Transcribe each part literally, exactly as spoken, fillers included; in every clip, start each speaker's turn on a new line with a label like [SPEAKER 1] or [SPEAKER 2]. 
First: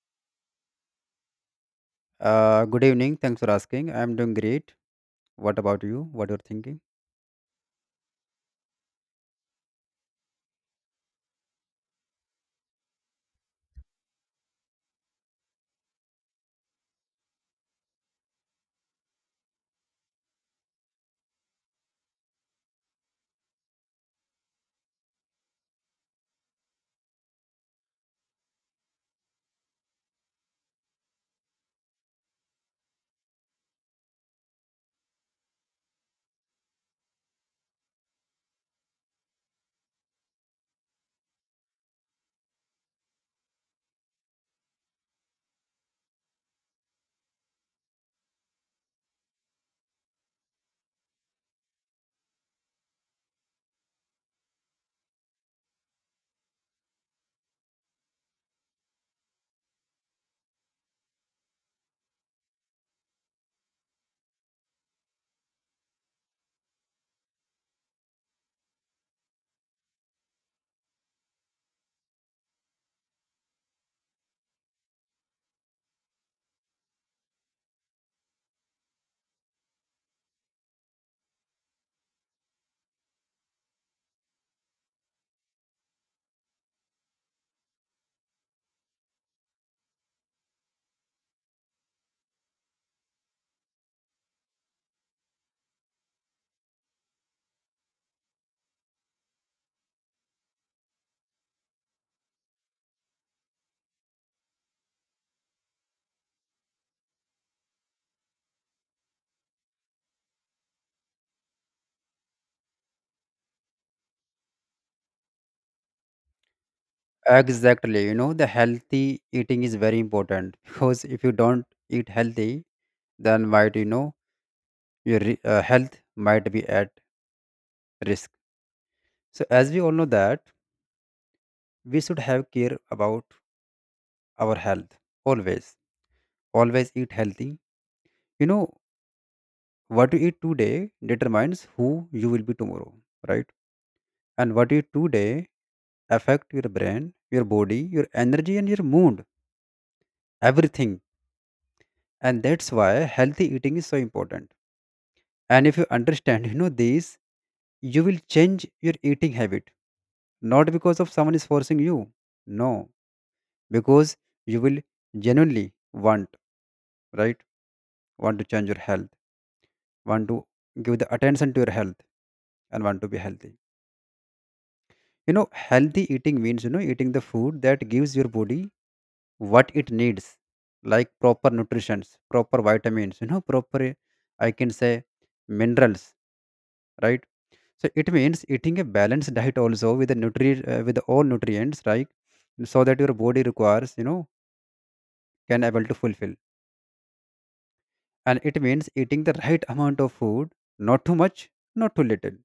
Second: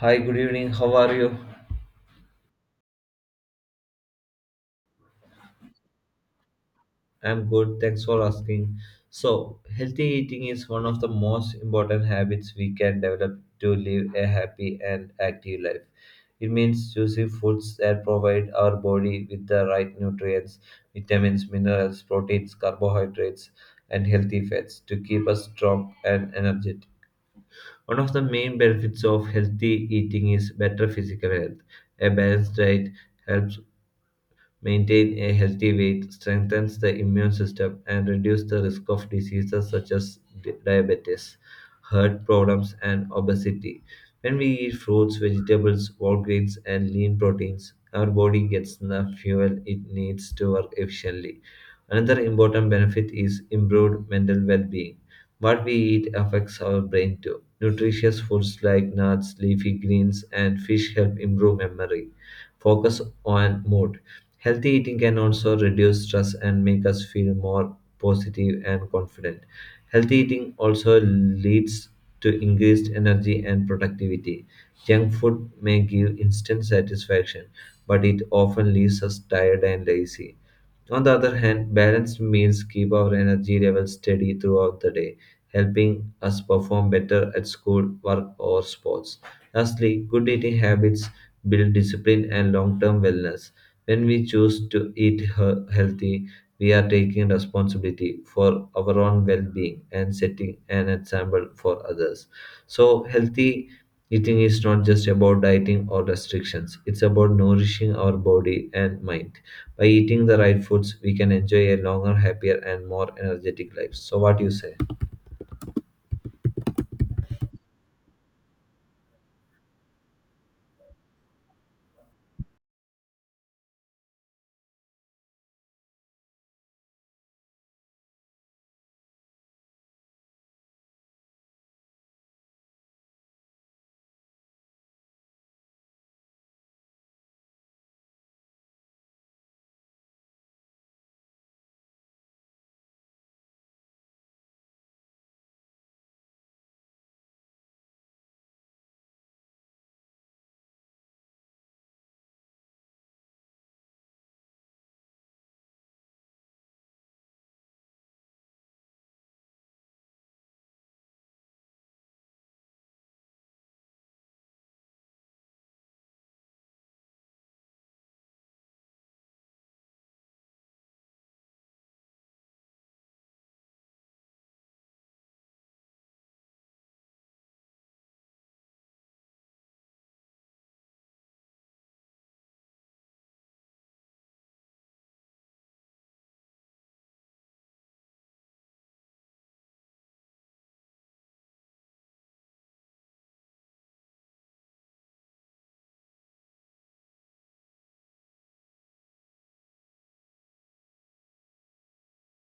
[SPEAKER 1] Hi, good evening. How are you?
[SPEAKER 2] Uh, good evening. Thanks for asking. I'm doing great. What about you? What you're thinking?
[SPEAKER 1] I'm good. Thanks for asking. So, healthy eating is one of the most important habits we can develop to live a happy and active life. It means choosing foods that provide our body with the right nutrients, vitamins, minerals, proteins, carbohydrates, and healthy fats to keep us strong and energetic. One of the main benefits of healthy eating is better physical health. A balanced diet helps maintain a healthy weight, strengthens the immune system, and reduce the risk of diseases such as di- diabetes, heart problems, and obesity. When we eat fruits, vegetables, whole grains, and lean proteins, our body gets the fuel it needs to work efficiently. Another important benefit is improved mental well being. What we eat affects our brain too. Nutritious foods like nuts, leafy greens, and fish help improve memory, focus, on mood. Healthy eating can also reduce stress and make us feel more positive and confident. Healthy eating also leads to increased energy and productivity. Junk food may give instant satisfaction, but it often leaves us tired and lazy. On the other hand, balanced meals keep our energy levels steady throughout the day, helping us perform better at school, work, or sports. Lastly, good eating habits build discipline and long term wellness. When we choose to eat he- healthy, we are taking responsibility for our own well being and setting an example for others. So, healthy eating is not just about dieting or restrictions, it's about nourishing our body and mind. By eating the right foods, we can enjoy a longer, happier, and more energetic life. So, what you say?
[SPEAKER 2] Exactly. You know, the healthy eating is very important because if you don't eat healthy, then might you know your re- uh, health might be at risk. So as we all know that we should have care about our health always. Always eat healthy. You know what you eat today determines who you will be tomorrow, right? And what you do today affect your brain, your body, your energy, and your mood, everything, and that's why healthy eating is so important. And if you understand you know this, you will change your eating habit, not because of someone is forcing you, no, because you will genuinely want, right, want to change your health, want to give the attention to your health, and want to be healthy. You know healthy eating means you know eating the food that gives your body what it needs, like proper nutrition, proper vitamins, you know proper uh, I can say minerals, right? So it means eating a balanced diet also with the nutri uh, with all nutrients, right? So that your body requires, you know, can able to fulfill. And it means eating the right amount of food, not too much, not too little,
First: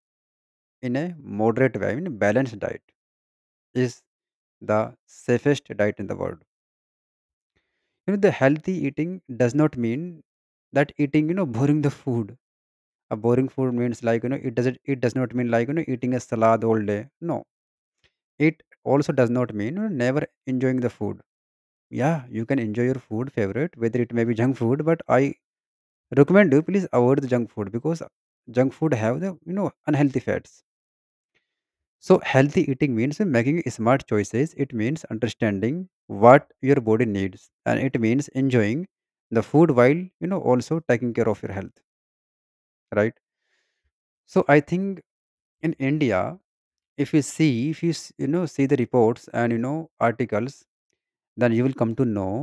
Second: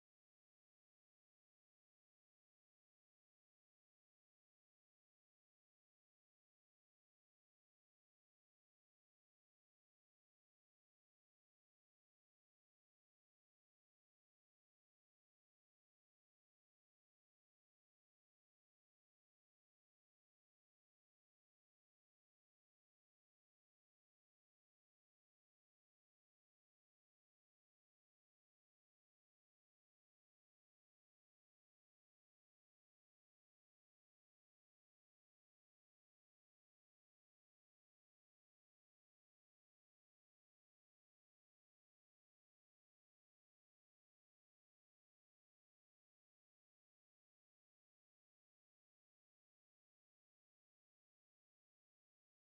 [SPEAKER 2] in a moderate way. In a balanced diet is the safest diet in the world. You know the healthy eating does not mean that eating, you know, boring the food. A boring food means like you know it doesn't it does not mean like you know eating a salad all day. No, it also does not mean you know, never enjoying the food. Yeah, you can enjoy your food favorite whether it may be junk food, but I recommend you please avoid the junk food, because junk food have the you know unhealthy fats. So healthy eating means making smart choices. It means understanding what your body needs, and it means enjoying the food while you know also taking care of your health, right? So I think in India, if you see, if you s- you know see the reports and you know articles, then you will come to know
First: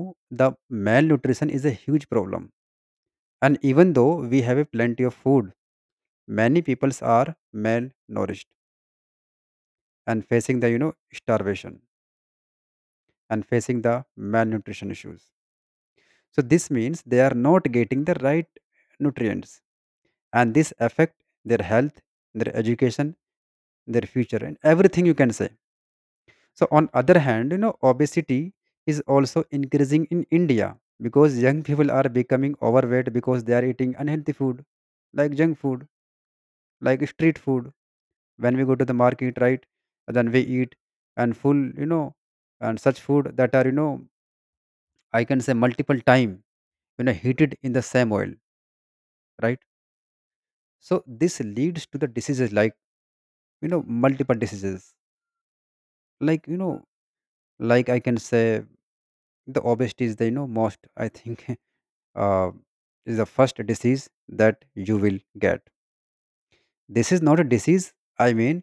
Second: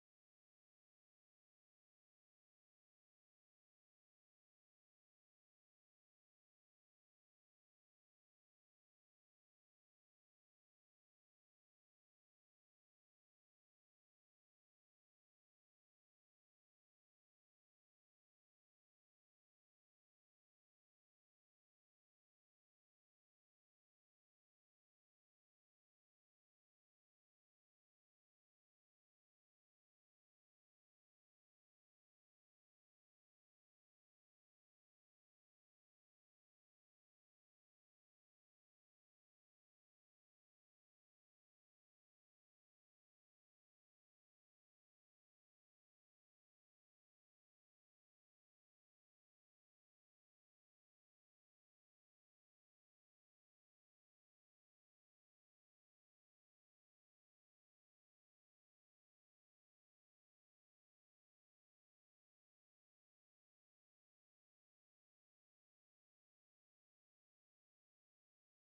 [SPEAKER 2] the malnutrition is a huge problem. And even though we have a plenty of food, many peoples are malnourished and facing the you know starvation and facing the malnutrition issues. So this means they are not getting the right nutrients, and this affect their health, their education, their future, and everything you can say. So, on other hand, you know, obesity is also increasing in India, because young people are becoming overweight because they are eating unhealthy food, like junk food, like street food. When we go to the market, right, then we eat and full, you know, and such food that are, you know, I can say multiple time, you know, heated in the same oil, right? So this leads to the diseases, like, you know, multiple diseases, like you know, like I can say the obesity is the you know most I think uh, is the first disease that you will get. This is not a disease, I mean,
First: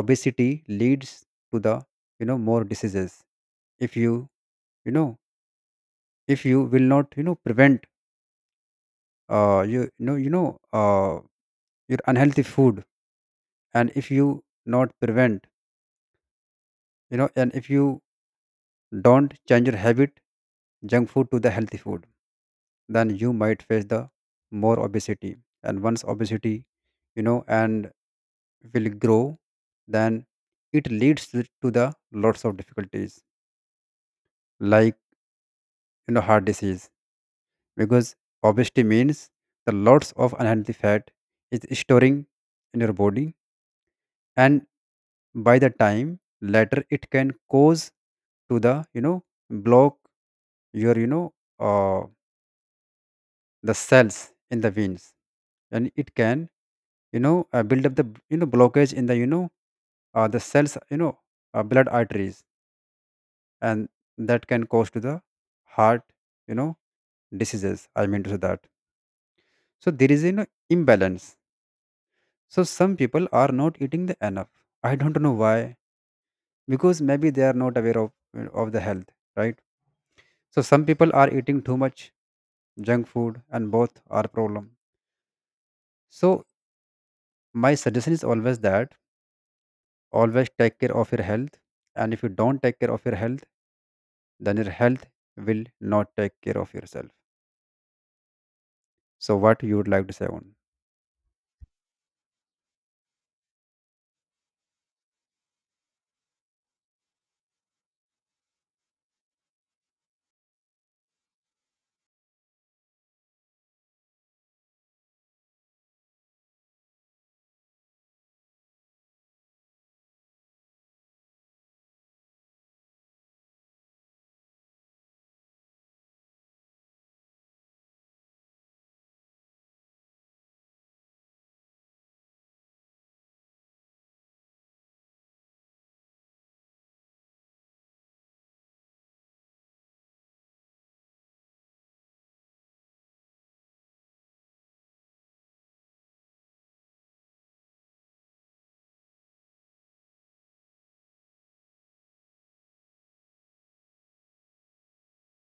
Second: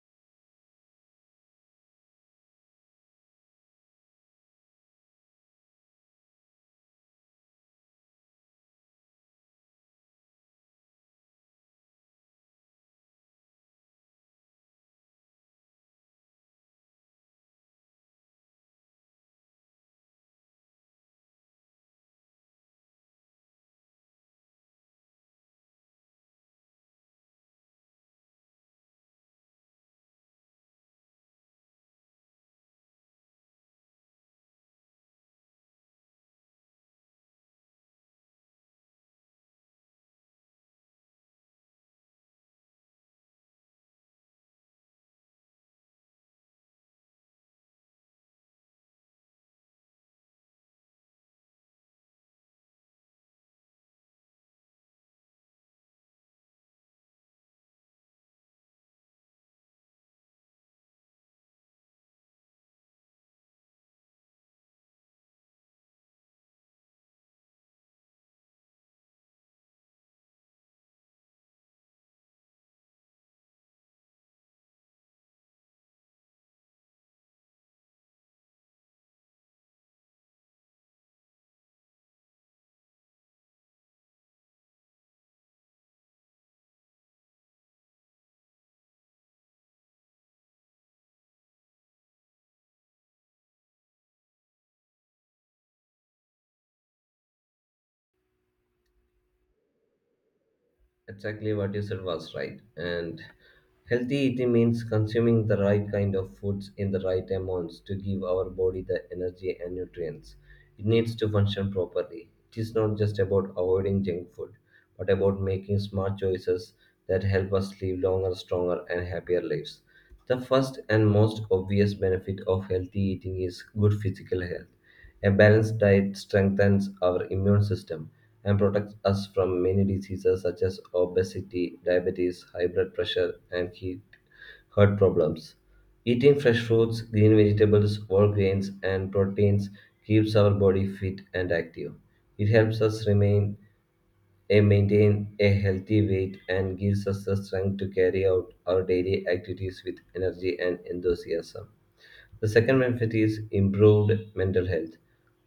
[SPEAKER 2] obesity leads to the you know more diseases. If you, you know, if you will not you know prevent uh, you, you know you know uh, your unhealthy food, and if you not prevent, you know, and if you don't change your habit, junk food to the healthy food, then you might face the more obesity. And once obesity, you know, and will grow, then it leads to to the lots of difficulties, like, you know, heart disease. Because obesity means the lots of unhealthy fat is storing in your body, and by the time later it can cause to the you know block your you know uh, the cells in the veins. And it can you know uh, build up the you know blockage in the you know uh, the cells, you know, uh, blood arteries, and that can cause to the heart, you know, diseases, I mean to say that. So there is an imbalance. So some people are not eating the enough, I don't know why, because maybe they are not aware of of the health, right? So some people are eating too much junk food, and both are problem. So my suggestion is always that always take care of your health, and if you don't take care of your health, then your health will not take care of yourself. So what you would like to say on.
[SPEAKER 1] Exactly what you said was right. And healthy eating means consuming the right kind of foods in the right amounts to give our body the energy and nutrients it needs to function properly. It is not just about avoiding junk food, but about making smart choices that help us live longer, stronger, and happier lives. The first and most obvious benefit of healthy eating is good physical health. A balanced diet strengthens our immune system and protects us from many diseases such as obesity, diabetes, high blood pressure, and heat, heart problems. Eating fresh fruits, green vegetables, whole grains, and proteins keeps our body fit and active. It helps us remain and maintain a healthy weight and gives us the strength to carry out our daily activities with energy and enthusiasm. The second benefit is improved mental health.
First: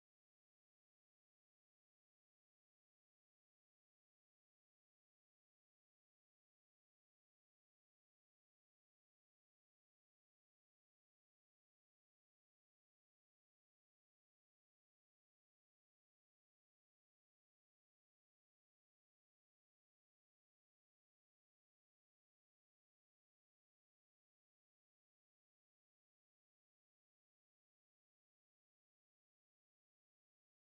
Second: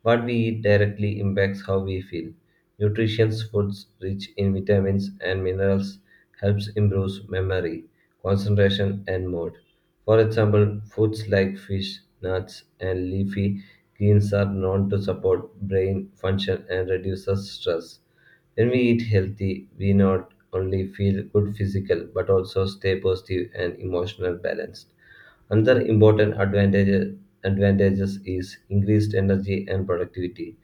[SPEAKER 1] What we eat directly impacts how we feel. Nutritious foods rich in vitamins and minerals helps improve memory, concentration and mood. For example, foods like fish, nuts and leafy greens are known to support brain function and reduces stress. When we eat healthy, we not only feel good physical but also stay positive and emotional balanced. Another important advantage advantages is increased energy and productivity.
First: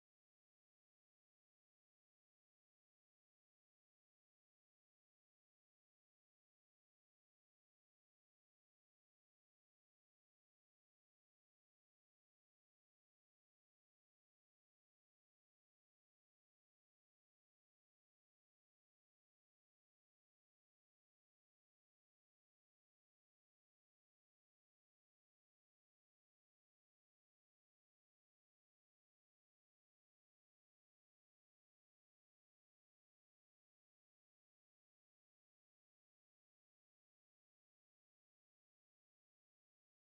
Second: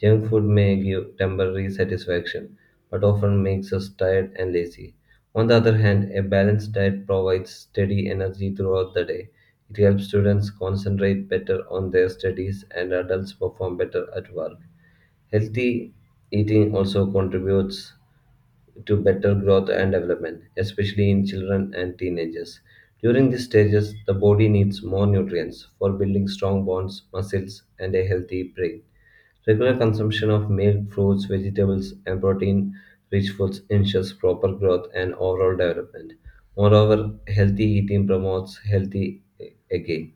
[SPEAKER 1] Junk food may give temporary satisfaction, but often makes us tired and lazy. On the other hand, a balanced diet provides steady energy throughout the day. It helps students concentrate better on their studies and adults perform better at work. Healthy eating also contributes to better growth and development, especially in children and teenagers. During these stages, the body needs more nutrients for building strong bones, muscles, and a healthy brain. Regular consumption of milk, fruits, vegetables, and protein rich foods ensures proper growth and overall development. Moreover, healthy eating promotes healthy aging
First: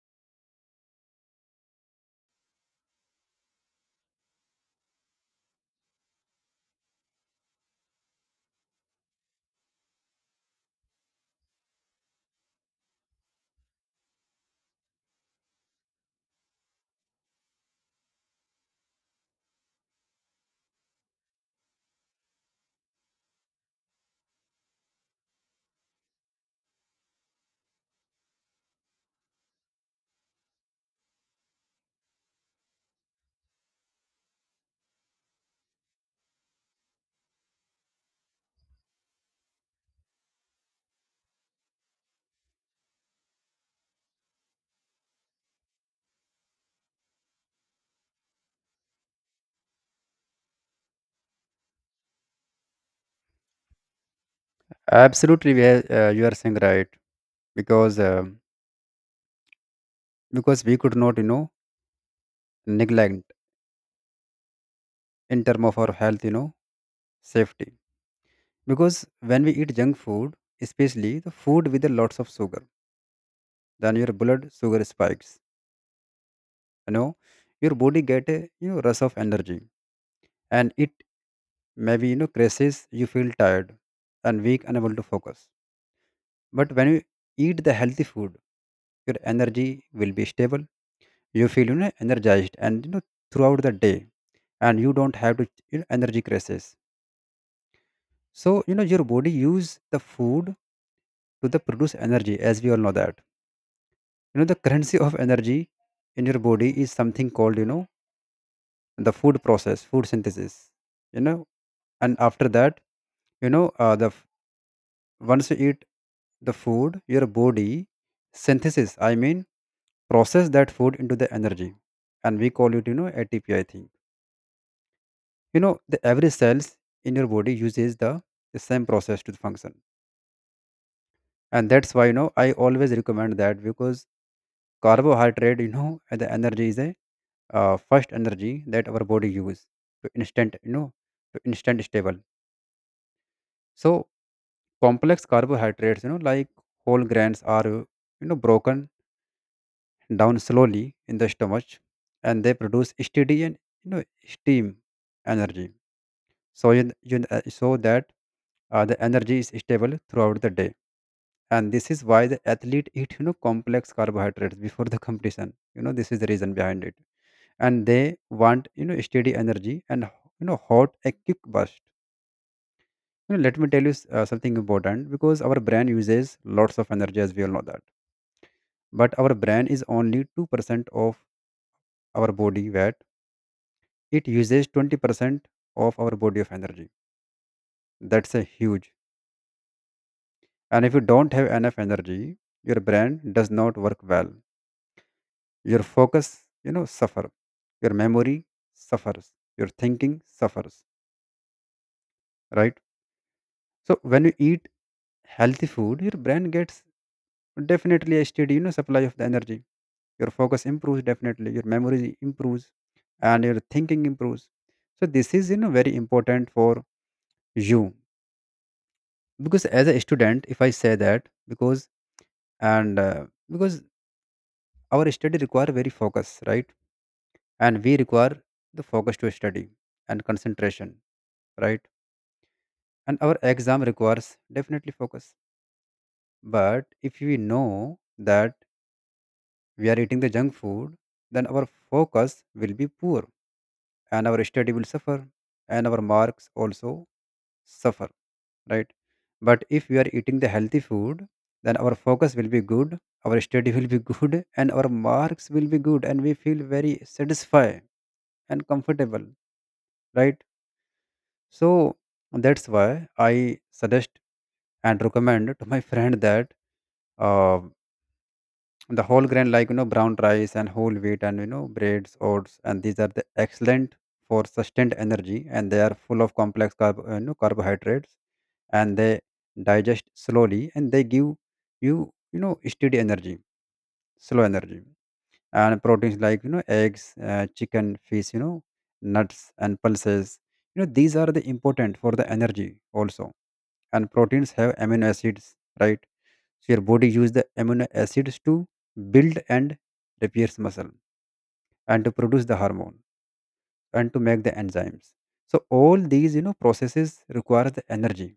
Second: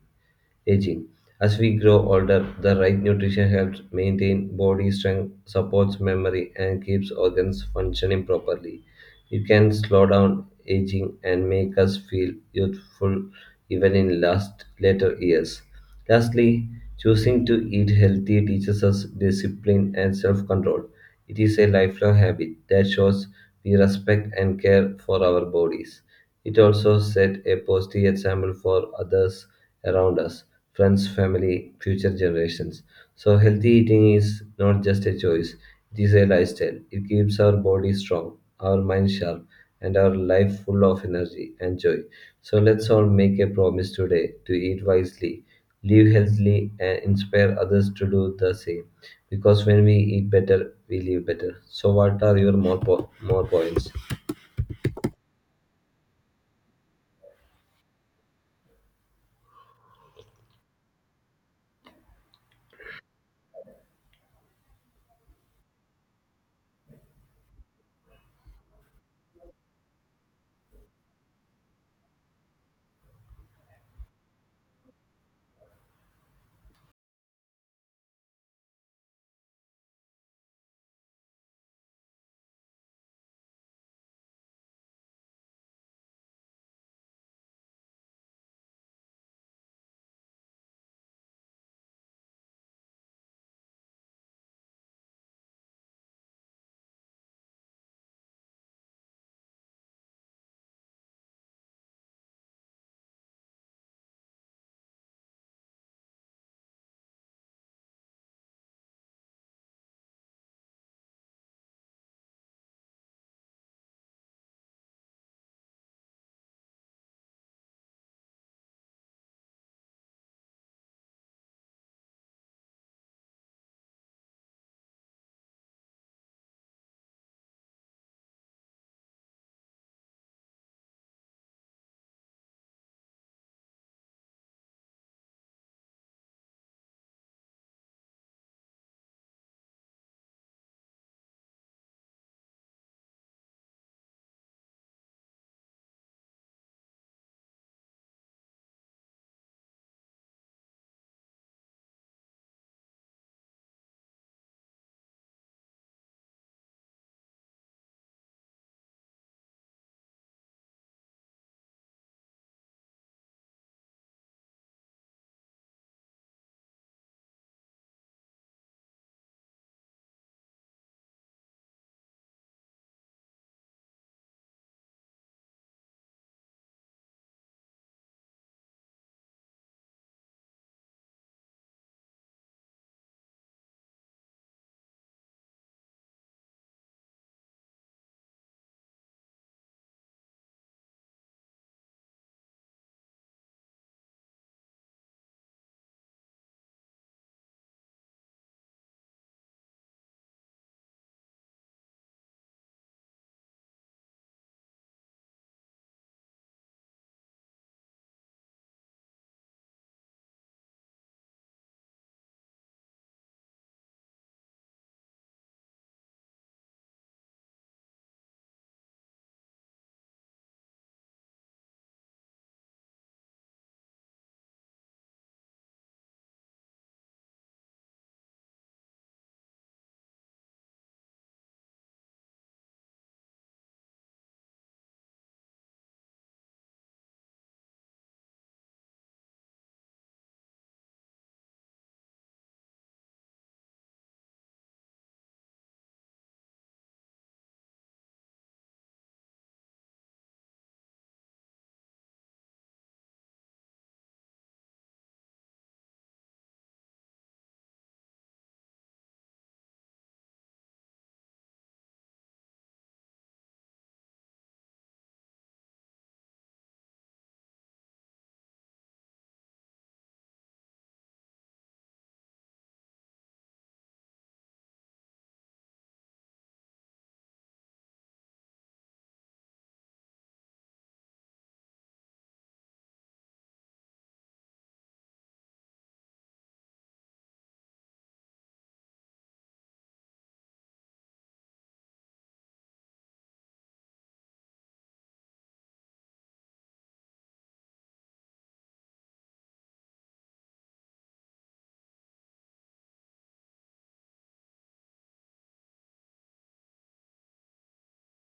[SPEAKER 1] aging. As we grow older, the right nutrition helps maintain body strength, supports memory, and keeps organs functioning properly. It can slow down aging and make us feel youthful even in last later years. Lastly, choosing to eat healthy teaches us discipline and self-control. It is a lifelong habit that shows we respect and care for our bodies. It also set a positive example for others around us, friends, family, future generations. So, healthy eating is not just a choice, it is a lifestyle. It keeps our body strong, our mind sharp, and our life full of energy and joy. So, let's all make a promise today to eat wisely, live healthily, and inspire others to do the same. Because when we eat better, we live better. So, what are your more, po- more points?
[SPEAKER 2] Absolutely, we are- uh, you are saying right, because um because we could not you know neglect in term of our health, you know, safety. Because when we eat junk food, especially the food with a lots of sugar, then your blood sugar spikes, you know, your body get a you know rush of energy, and it maybe you know crashes, you feel tired and weak, unable to focus. But when you eat the healthy food, your energy will be stable, you feel you know energized and you know throughout the day, and you don't have to you know, energy crisis. So you know your body use the food to the produce energy, as we all know that, you know, the currency of energy in your body is something called you know the food process, food synthesis, you know. And after that, you know, uh, the f- once you eat the food, your body synthesis, I mean, process that food into the energy, and we call it you know ATPI I think. You know the every cells in your body uses the, the same process to function. And that's why you know I always recommend that because carbohydrate you know and the energy is a uh, first energy that our body use to instant you know to instant stable. So complex carbohydrates you know like whole grains are you know broken down slowly in the stomach, and they produce steady and you know steam energy. So you, you uh, so that uh, the energy is stable throughout the day. And this is why the athlete eat you know complex carbohydrates before the competition, you know, this is the reason behind it. And they want you know steady energy and you know hot a quick burst. You know, let me tell you s- uh, something important, because our brain uses lots of energy as we all know that, but our brain is only two percent of our body weight. It uses twenty percent of our body of energy. That's a huge. And if you don't have enough energy, your brain does not work well, your focus you know suffer, your memory suffers, your thinking suffers, right? So when you eat healthy food, your brain gets definitely a steady you know supply of the energy, your focus improves, definitely your memory improves, and your thinking improves. So this is you know very important for you. Because as a student if I say that, because and uh, because our study require very focus, right? And we require the focus to study and concentration, right? And our exam requires definitely focus. But if we know that we are eating the junk food, then our focus will be poor and our study will suffer and our marks also suffer, right? But if we are eating the healthy food, then our focus will be good, our study will be good, and our marks will be good, and we feel very satisfied and comfortable, right? So that's why I suggest and recommend to my friend that uh, the whole grain like you know brown rice and whole wheat and you know breads oats and these are the excellent for sustained energy, and they are full of complex carb, uh, you know, carbohydrates, and they digest slowly and they give you you know steady energy, slow energy. And proteins like you know eggs, uh, chicken, fish, you know nuts and pulses, you know these are the important for the energy also. And proteins have amino acids, right? So your body use the amino acids to build and repairs muscle, and to produce the hormone, and to make the enzymes. So all these you know processes requires the energy.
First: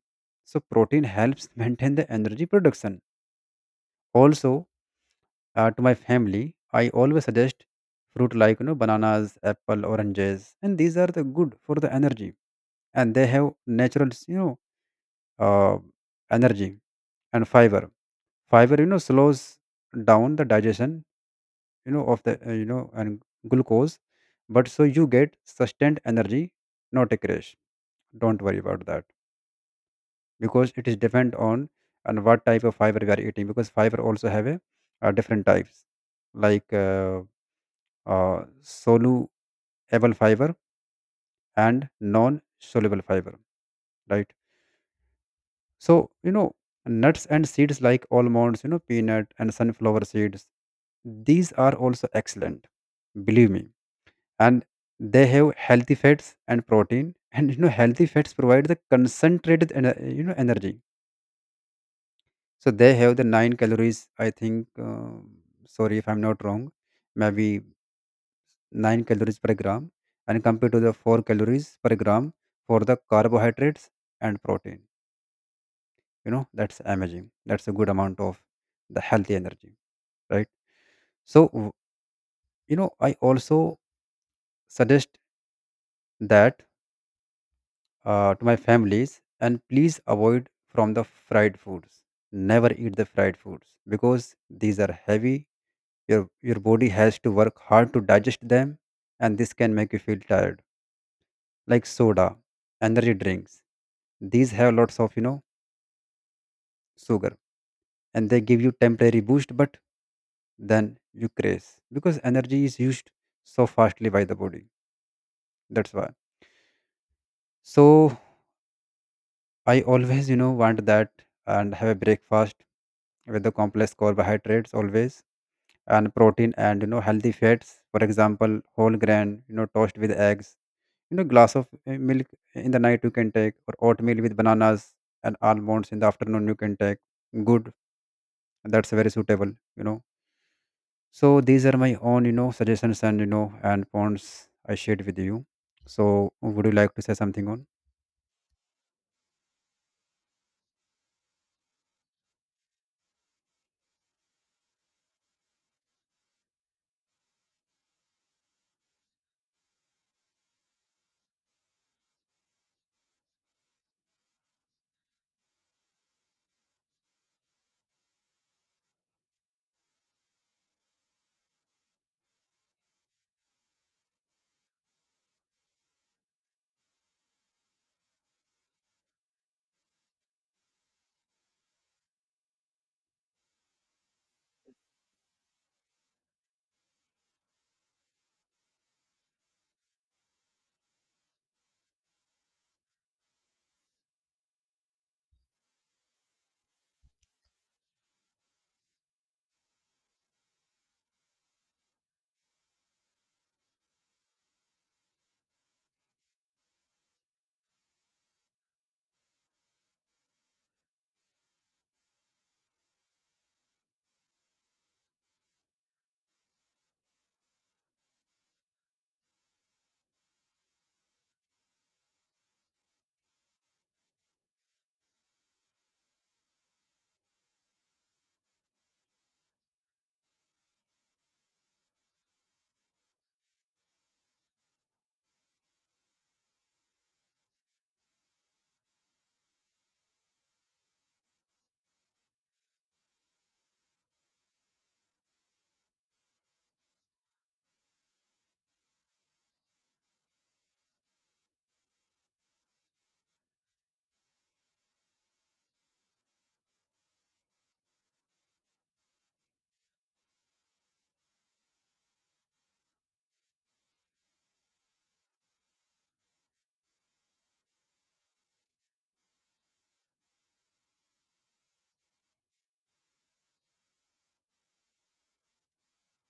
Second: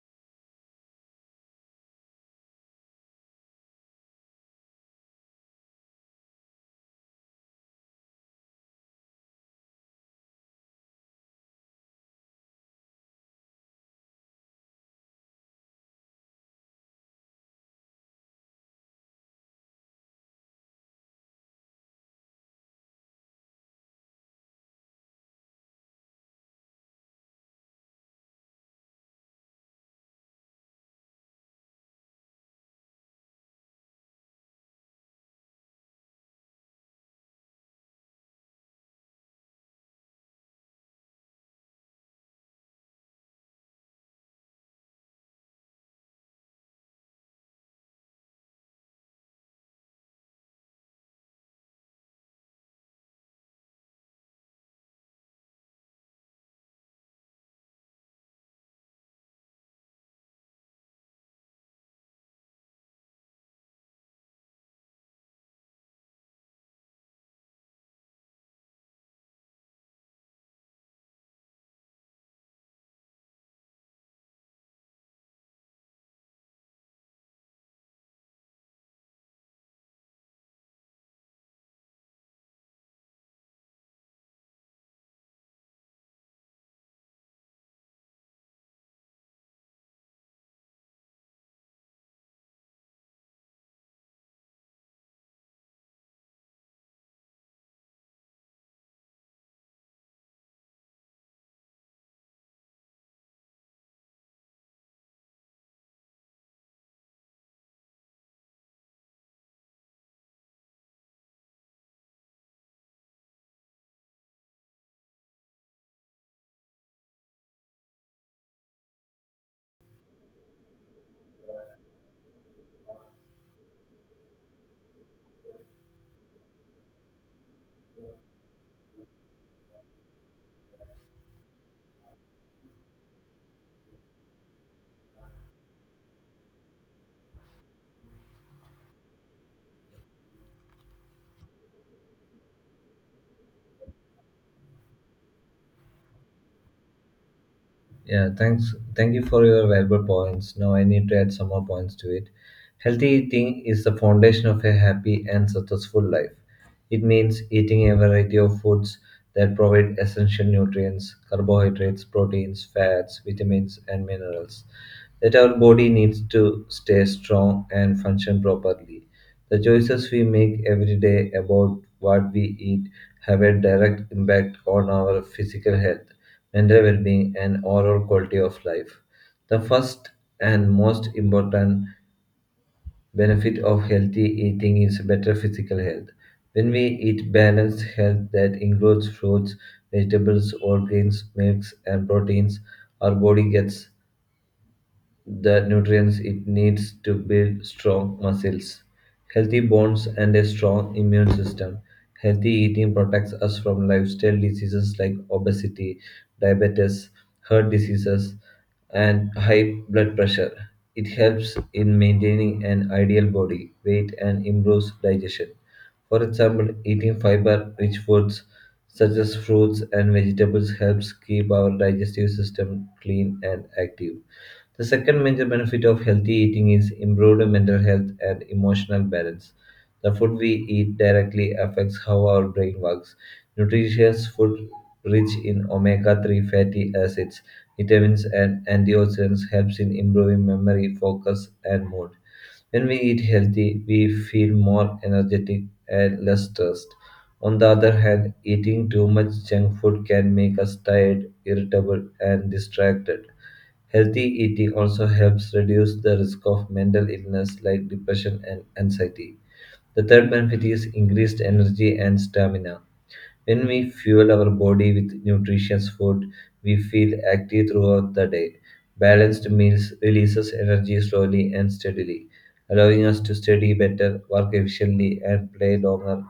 [SPEAKER 2] So protein helps maintain the energy production also. Uh, to my family I always suggest fruit like you know bananas, apple, oranges, and these are the good for the energy. And they have natural, you know uh, energy and fiber. Fiber you know slows down the digestion, you know of the uh, you know and glucose, but so you get sustained energy, not a crash. Don't worry about that, because it is depend on on what type of fiber we are eating, because fiber also have a, uh, different types, like uh, uh, soluble fiber and non soluble fiber, right? So, you know nuts and seeds like almonds, you know peanut and sunflower seeds, these are also excellent, believe me. And they have healthy fats and protein, and you know healthy fats provide the concentrated ener- you know energy. So they have the nine calories, I think, uh, sorry if I'm not wrong, maybe nine calories per gram, and compared to the four calories per gram for the carbohydrates and protein, you know that's amazing. That's a good amount of the healthy energy, right? so w- you know, I also suggest that, uh, to my families, and please avoid from the fried foods. Never eat the fried foods, because these are heavy, your your body has to work hard to digest them, and this can make you feel tired. Like soda, energy drinks, these have lots of you know sugar, and they give you temporary boost, but then you crash, because energy is used so fastly by the body. That's why. So I always, you know, want that and have a breakfast with the complex carbohydrates always, and protein and you know healthy fats. For example, whole grain, you know, toast with eggs, you know, glass of uh, milk in the night you can take, or oatmeal with bananas and almonds in the afternoon you can take. Good, that's very suitable, you know. So these are my own, you know, suggestions and you know and points I shared with you. So would you like to say something on?
[SPEAKER 1] Yeah, thanks. Thank you for your valuable points. Now I need to add some more points to it. Healthy eating is the foundation of a happy and successful life. It means eating a variety of foods that provide essential nutrients, carbohydrates, proteins, fats, vitamins, and minerals that our body needs to stay strong and function properly. The choices we make every day about what we eat have a direct impact on our physical health, mental well being, and overall quality of life. The first and most important benefit of healthy eating is better physical health. When we eat balanced health that includes fruits, vegetables, whole grains, milks, and proteins, our body gets the nutrients it needs to build strong muscles, healthy bones, and a strong immune system. Healthy eating protects us from lifestyle diseases like obesity, diabetes, heart diseases, and high blood pressure. It helps in maintaining an ideal body weight and improves digestion. For example, eating fiber rich foods such as fruits and vegetables helps keep our digestive system clean and active. The second major benefit of healthy eating is improved mental health and emotional balance. The food we eat directly affects how our brain works. Nutritious food rich in omega three fatty acids, vitamins, and antioxidants helps in improving memory, focus, and mood. When we eat healthy, we feel more energetic and less stressed. On the other hand, eating too much junk food can make us tired, irritable, and distracted. Healthy eating also helps reduce the risk of mental illness like depression and anxiety. The third benefit is increased energy and stamina. When we fuel our body with nutritious food, we feel active throughout the day. Balanced meals releases energy slowly and steadily, allowing us to study better, work efficiently, and play longer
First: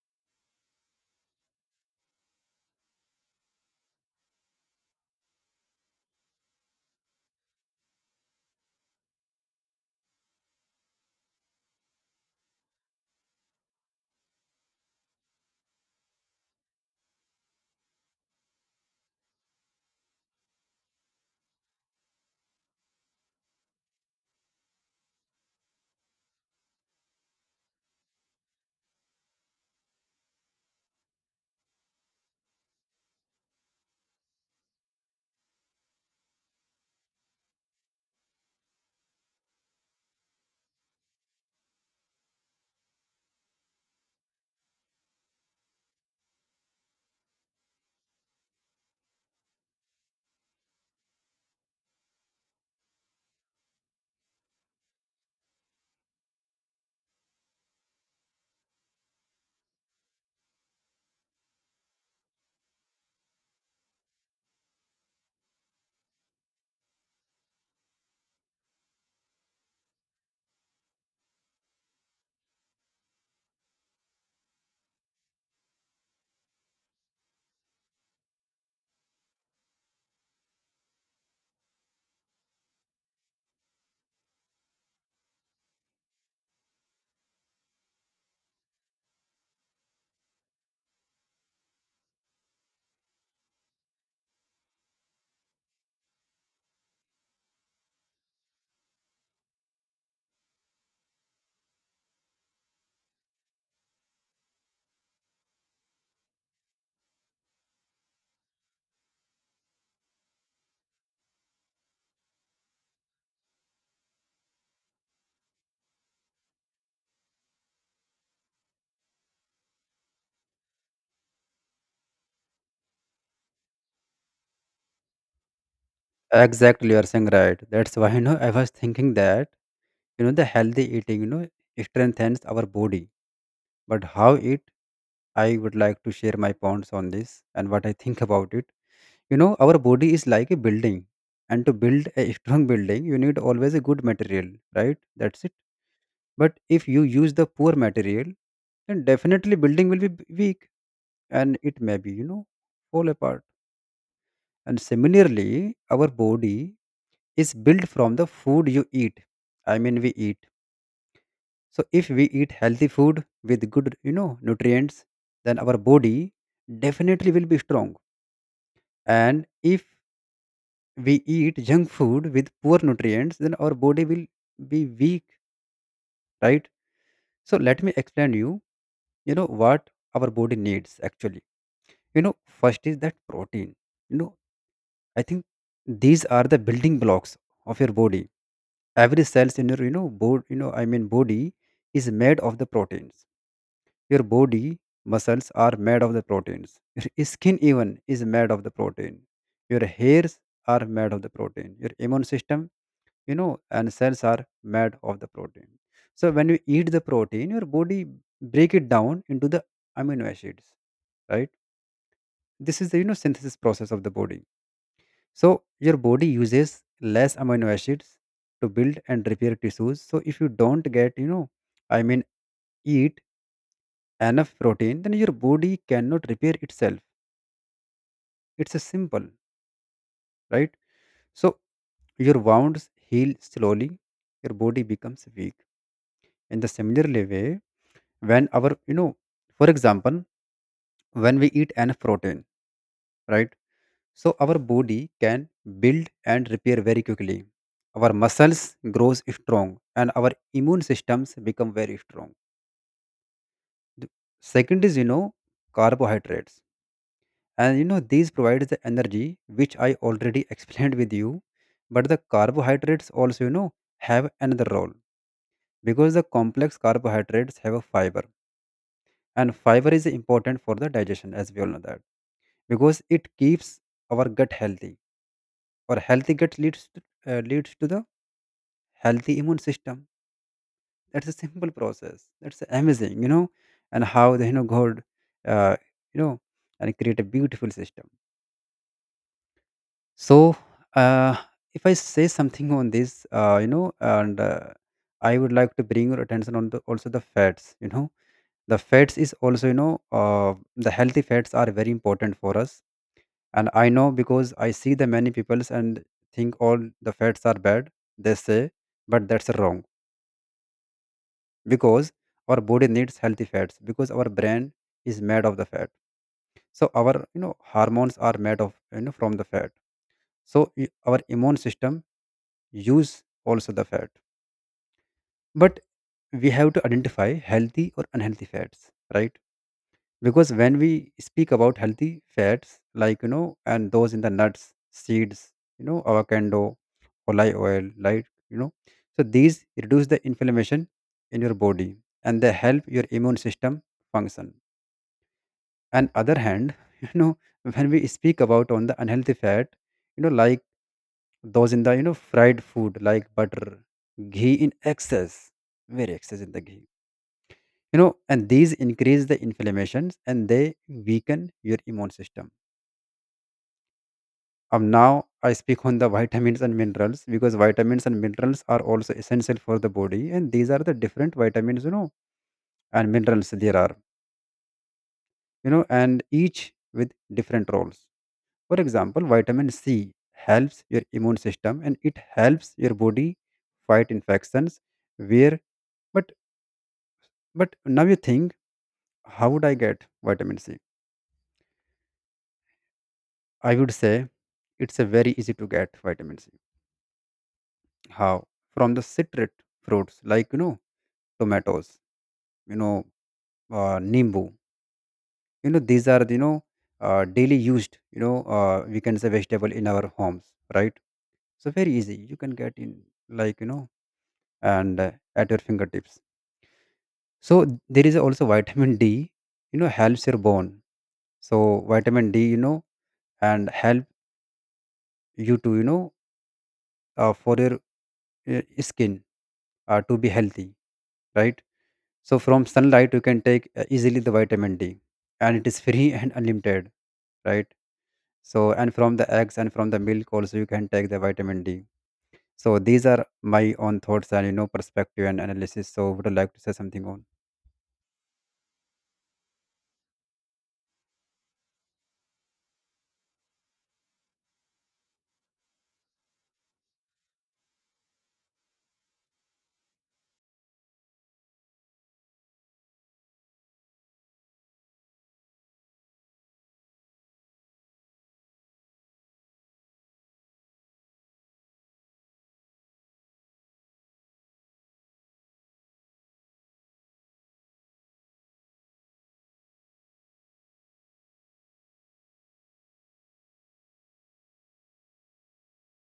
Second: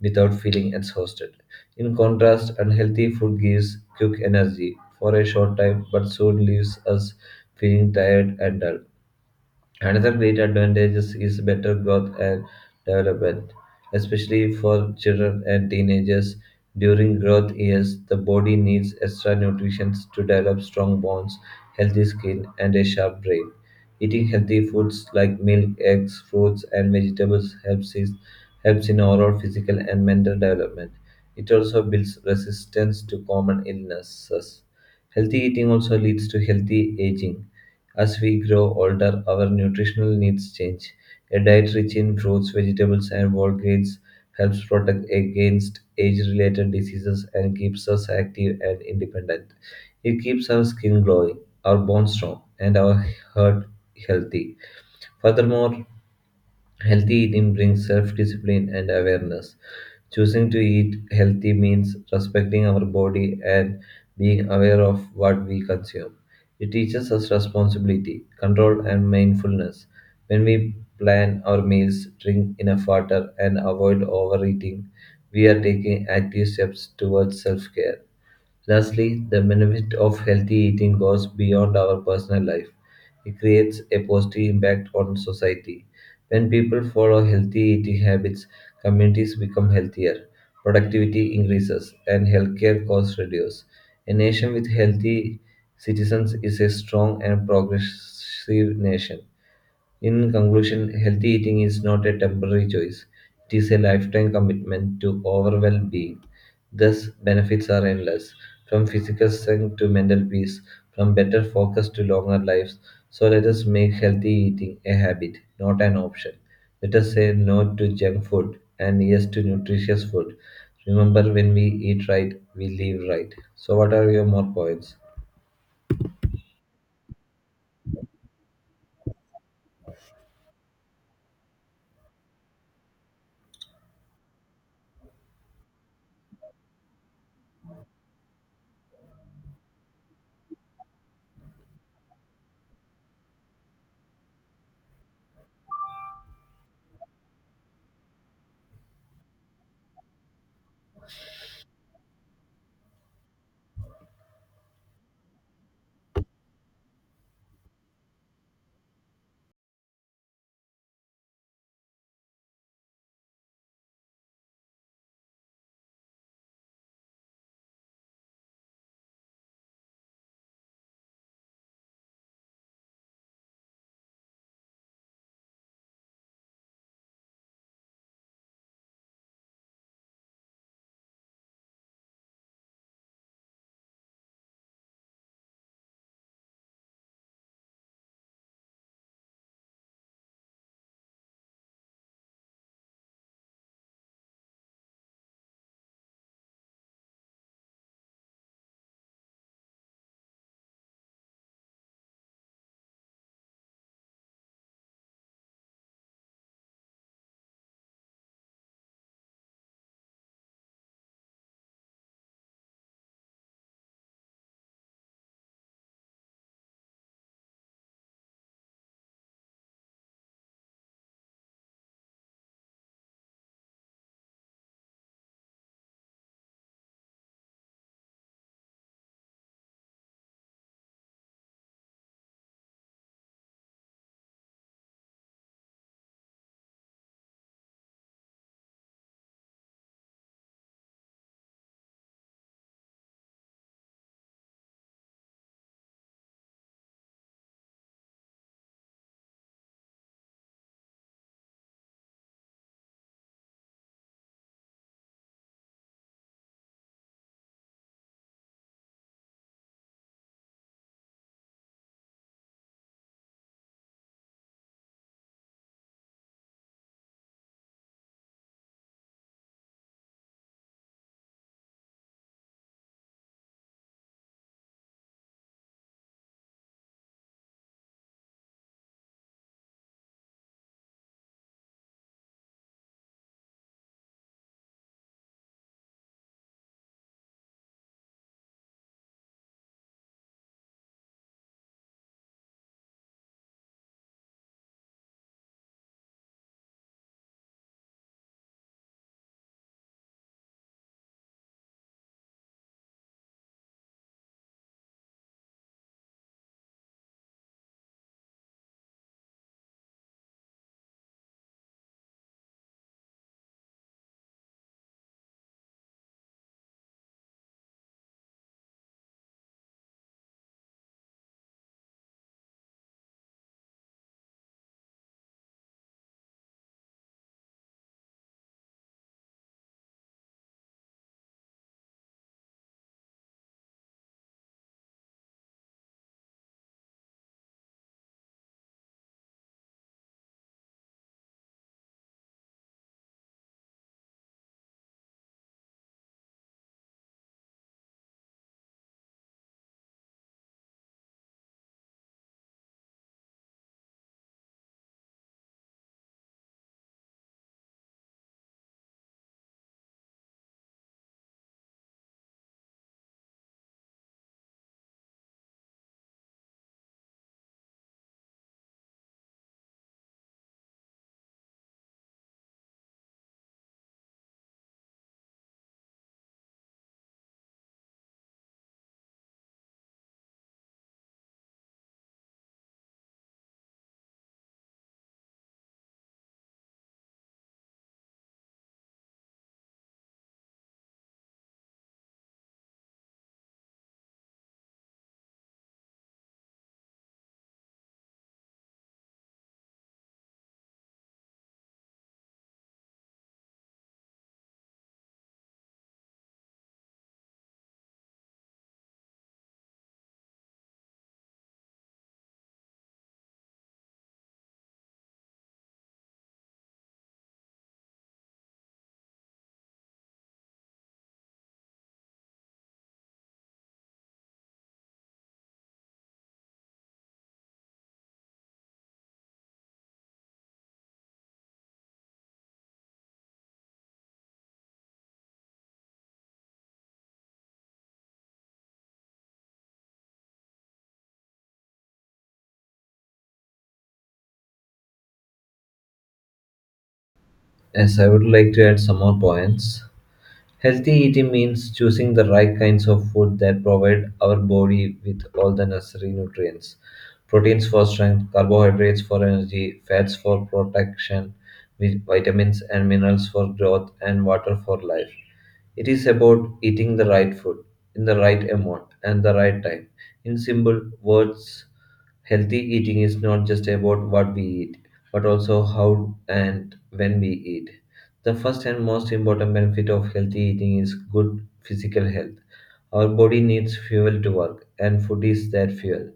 [SPEAKER 1] without feeling exhausted. In contrast, unhealthy food gives quick energy for a short time but soon leaves us feeling tired and dull. Another great advantage is is better growth and development, especially for children and teenagers. During growth years, the body needs extra nutrition to develop strong bones, healthy skin, and a sharp brain. Eating healthy foods like milk, eggs, fruits, and vegetables helps, is, helps in overall physical and mental development. It also builds resistance to common illnesses. Healthy eating also leads to healthy aging as we grow older, our nutritional needs change. A diet rich in fruits, vegetables, and whole grains helps protect against age related diseases and keeps us active and independent. It keeps our skin glowing, our bones strong, and our heart healthy. Furthermore, healthy eating brings self discipline and awareness. Choosing to eat healthy means respecting our body and being aware of what we consume. It teaches us responsibility, control, and mindfulness. When we plan our meals, drink enough water, and avoid overeating, we are taking active steps towards self care. Lastly, the benefit of healthy eating goes beyond our personal life. It creates a positive impact on society. When people follow healthy eating habits, communities become healthier, productivity increases, and healthcare costs reduce. A nation with healthy citizens is a strong and progressive nation. In conclusion, healthy eating is not a temporary choice, it is a lifetime commitment to overall being. Thus, benefits are endless from physical strength to mental peace, from better focus to longer lives. So, let us make healthy eating a habit, not an option. Let us say no to junk food and yes to nutritious food. Remember, when we eat right, we live right. So, what are your more points?
[SPEAKER 2] Exactly, you are saying right. That's why you know I was thinking that. You know, the healthy eating, you know, strengthens our body. But how it, I would like to share my points on this and what I think about it. You know, our body is like a building. And to build a strong building, you need always a good material, right? That's it. But if you use the poor material, then definitely building will be weak and it may be, you know, fall apart. And similarly, our body is built from the food you eat. I mean, we eat. So if we eat healthy food with good, you know, nutrients, then our body definitely will be strong. And if we eat junk food with poor nutrients, then our body will be weak, right? So let me explain you, you know, what our body needs actually. You know, first is that protein. You know, I think these are the building blocks of your body. Every cells in your you know bod you know i mean body is made of the proteins. Your body muscles are made of the proteins. Your skin even is made of the protein. Your hairs are made of the protein. Your immune system, you know, and cells are made of the protein. So when you eat the protein, your body break it down into the amino acids, right? This is the you know synthesis process of the body. So your body uses less amino acids to build and repair tissues. So if you don't get, you know, I mean, eat enough protein, then your body cannot repair itself. It's a simple, right? So your wounds heal slowly, your body becomes weak. In the similarly way, when our you know, for example, when we eat enough protein, right? So our body can build and repair very quickly. Our muscles grows strong and our immune systems become very strong. The second is you know carbohydrates, and you know these provides the energy which I already explained with you. But the carbohydrates also you know have another role, because the complex carbohydrates have a fiber, and fiber is important for the digestion as we all know that, because it keeps our gut healthy, or healthy gut leads to, uh, leads to the healthy immune system. That's a simple process, that's amazing you know. And how the you know god, uh, you know, and create a beautiful system. So, uh, if I say something on this, uh, you know, and uh, I would like to bring your attention on the, also the fats. You know, the fats is also you know uh, the healthy fats are very important for us. And I know because I see the many peoples and think all the fats are bad. They say, but that's wrong, because our body needs healthy fats, because our brain is made of the fat. So our you know hormones are made of you know from the fat. So y- our immune system use also the fat, but we have to identify healthy or unhealthy fats, right? Because when we speak about healthy fats like you know and those in the nuts, seeds, you know avocado, olive oil, like you know, so these reduce the inflammation in your body, and they help your immune system function. And other hand, you know, when we speak about on the unhealthy fat, you know, like those in the you know fried food like butter, ghee in excess, very excess in the ghee, you know, and these increase the inflammations and they weaken your immune system. Um, now I speak on the vitamins and minerals, because vitamins and minerals are also essential for the body, and these are the different vitamins you know and minerals there are, you know, and each with different roles. For example, vitamin C helps your immune system, and it helps your body fight infections. Where but But now you think, how would I get vitamin C? I would say it's a very easy to get vitamin C. How? From the citrate fruits like you know tomatoes, you know uh, nimbu. You know these are you know uh, daily used. You know uh, we can say vegetable in our homes, right? So very easy. You can get in like you know and uh, at your fingertips. So there is also vitamin D. You know helps your bone. So vitamin D you know and help you to you know, uh, for your, uh, skin, uh, to be healthy, right? So from sunlight you can take uh, easily the vitamin D, and it is free and unlimited, right? So and from the eggs and from the milk also you can take the vitamin D. So these are my own thoughts and you know perspective and analysis. So would you like to say something on?
[SPEAKER 1] Yes, I would like to add some more points. Healthy eating means choosing the right kinds of food that provide our body with all the necessary nutrients. Proteins for strength, carbohydrates for energy, fats for protection, vi- vitamins and minerals for growth, and water for life. It is about eating the right food in the right amount and the right time. In simple words, healthy eating is not just about what we eat, but also how and when we eat. The first and most important benefit of healthy eating is good physical health. Our body needs fuel to work, and food is that fuel.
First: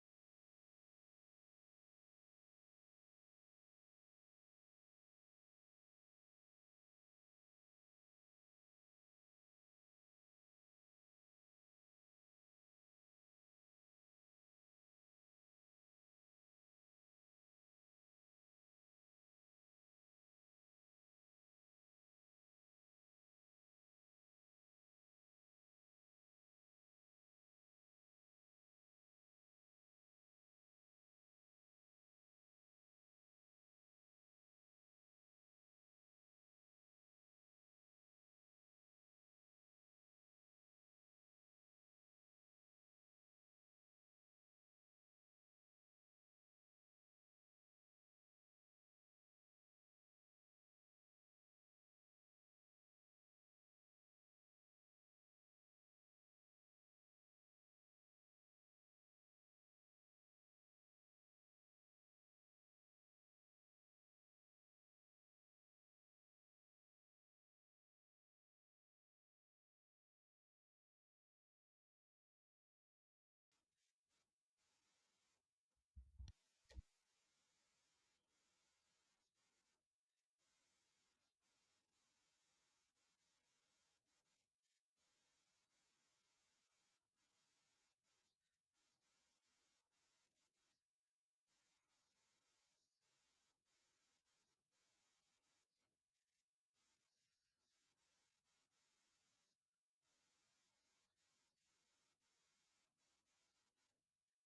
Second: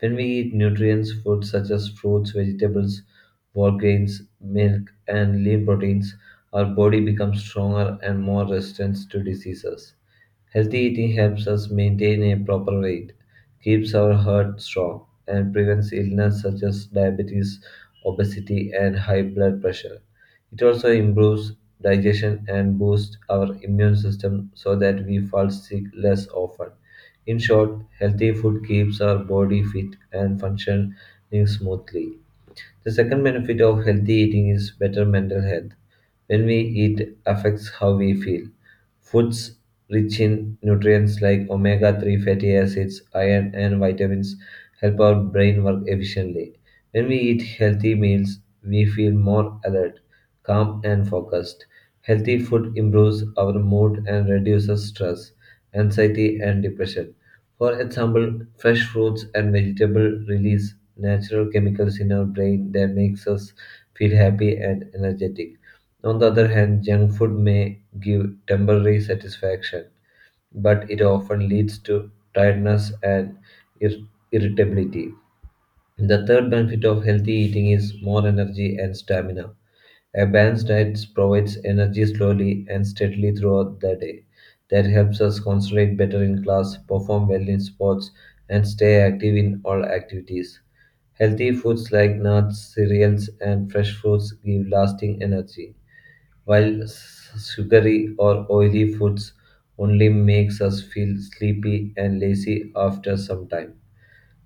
[SPEAKER 1] When we eat nutrients, foods such as fruits, vegetables, whole grains, milk, and lean proteins, our body becomes stronger and more resistant to diseases. Healthy eating helps us maintain a proper weight, keeps our heart strong, and prevents illness such as diabetes, obesity, and high blood pressure. It also improves digestion and boosts our immune system so that we fall sick less often. In short, healthy food keeps our body fit and functioning smoothly. The second benefit of healthy eating is better mental health. When we eat, affects how we feel. Foods rich in nutrients like omega three fatty acids, iron, and vitamins help our brain work efficiently. When we eat healthy meals, we feel more alert, calm, and focused. Healthy food improves our mood and reduces stress, anxiety, and depression. For example, fresh fruits and vegetables release natural chemicals in our brain that makes us feel happy and energetic. On the other hand, junk food may give temporary satisfaction, but it often leads to tiredness and ir- irritability. The third benefit of healthy eating is more energy and stamina. A balanced diet provides energy slowly and steadily throughout the day. That helps us concentrate better in class, perform well in sports, and stay active in all activities. Healthy foods like nuts, cereals, and fresh fruits give lasting energy, while s- sugary or oily foods only makes us feel sleepy and lazy after some time.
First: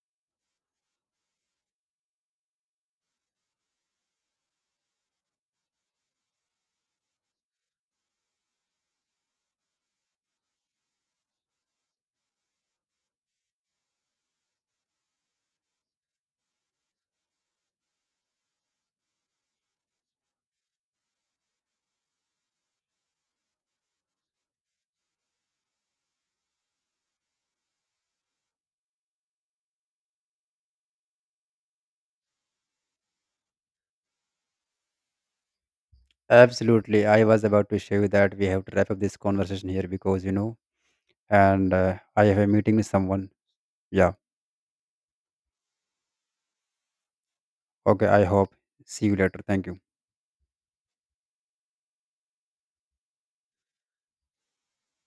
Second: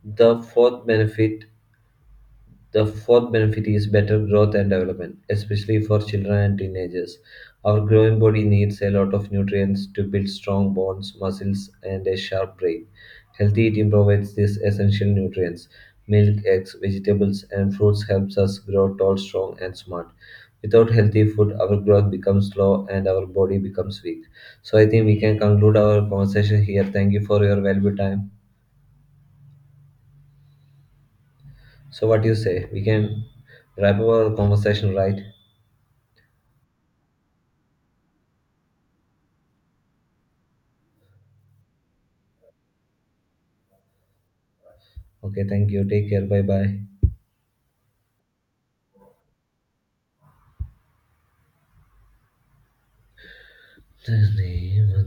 [SPEAKER 1] The fourth benefit the fourth benefit is better growth and development, especially for children and teenagers. Our growing body needs a lot of nutrients to build strong bones, muscles, and a sharp brain. Healthy eating provides these essential nutrients. Milk, eggs, vegetables, and fruits helps us grow tall, strong, and smart. Without healthy food, our growth becomes slow and our body becomes weak. So I think we can conclude our conversation here. Thank you for your valuable time. So what do you say? We can wrap up our conversation, right?
[SPEAKER 2] Absolutely, I was about to share you that we have to wrap up this conversation here because you know, and uh, I have a meeting with someone. Yeah.
[SPEAKER 1] Okay, thank you. Take care. Bye bye.
[SPEAKER 2] Okay. I hope. See you later. Thank you.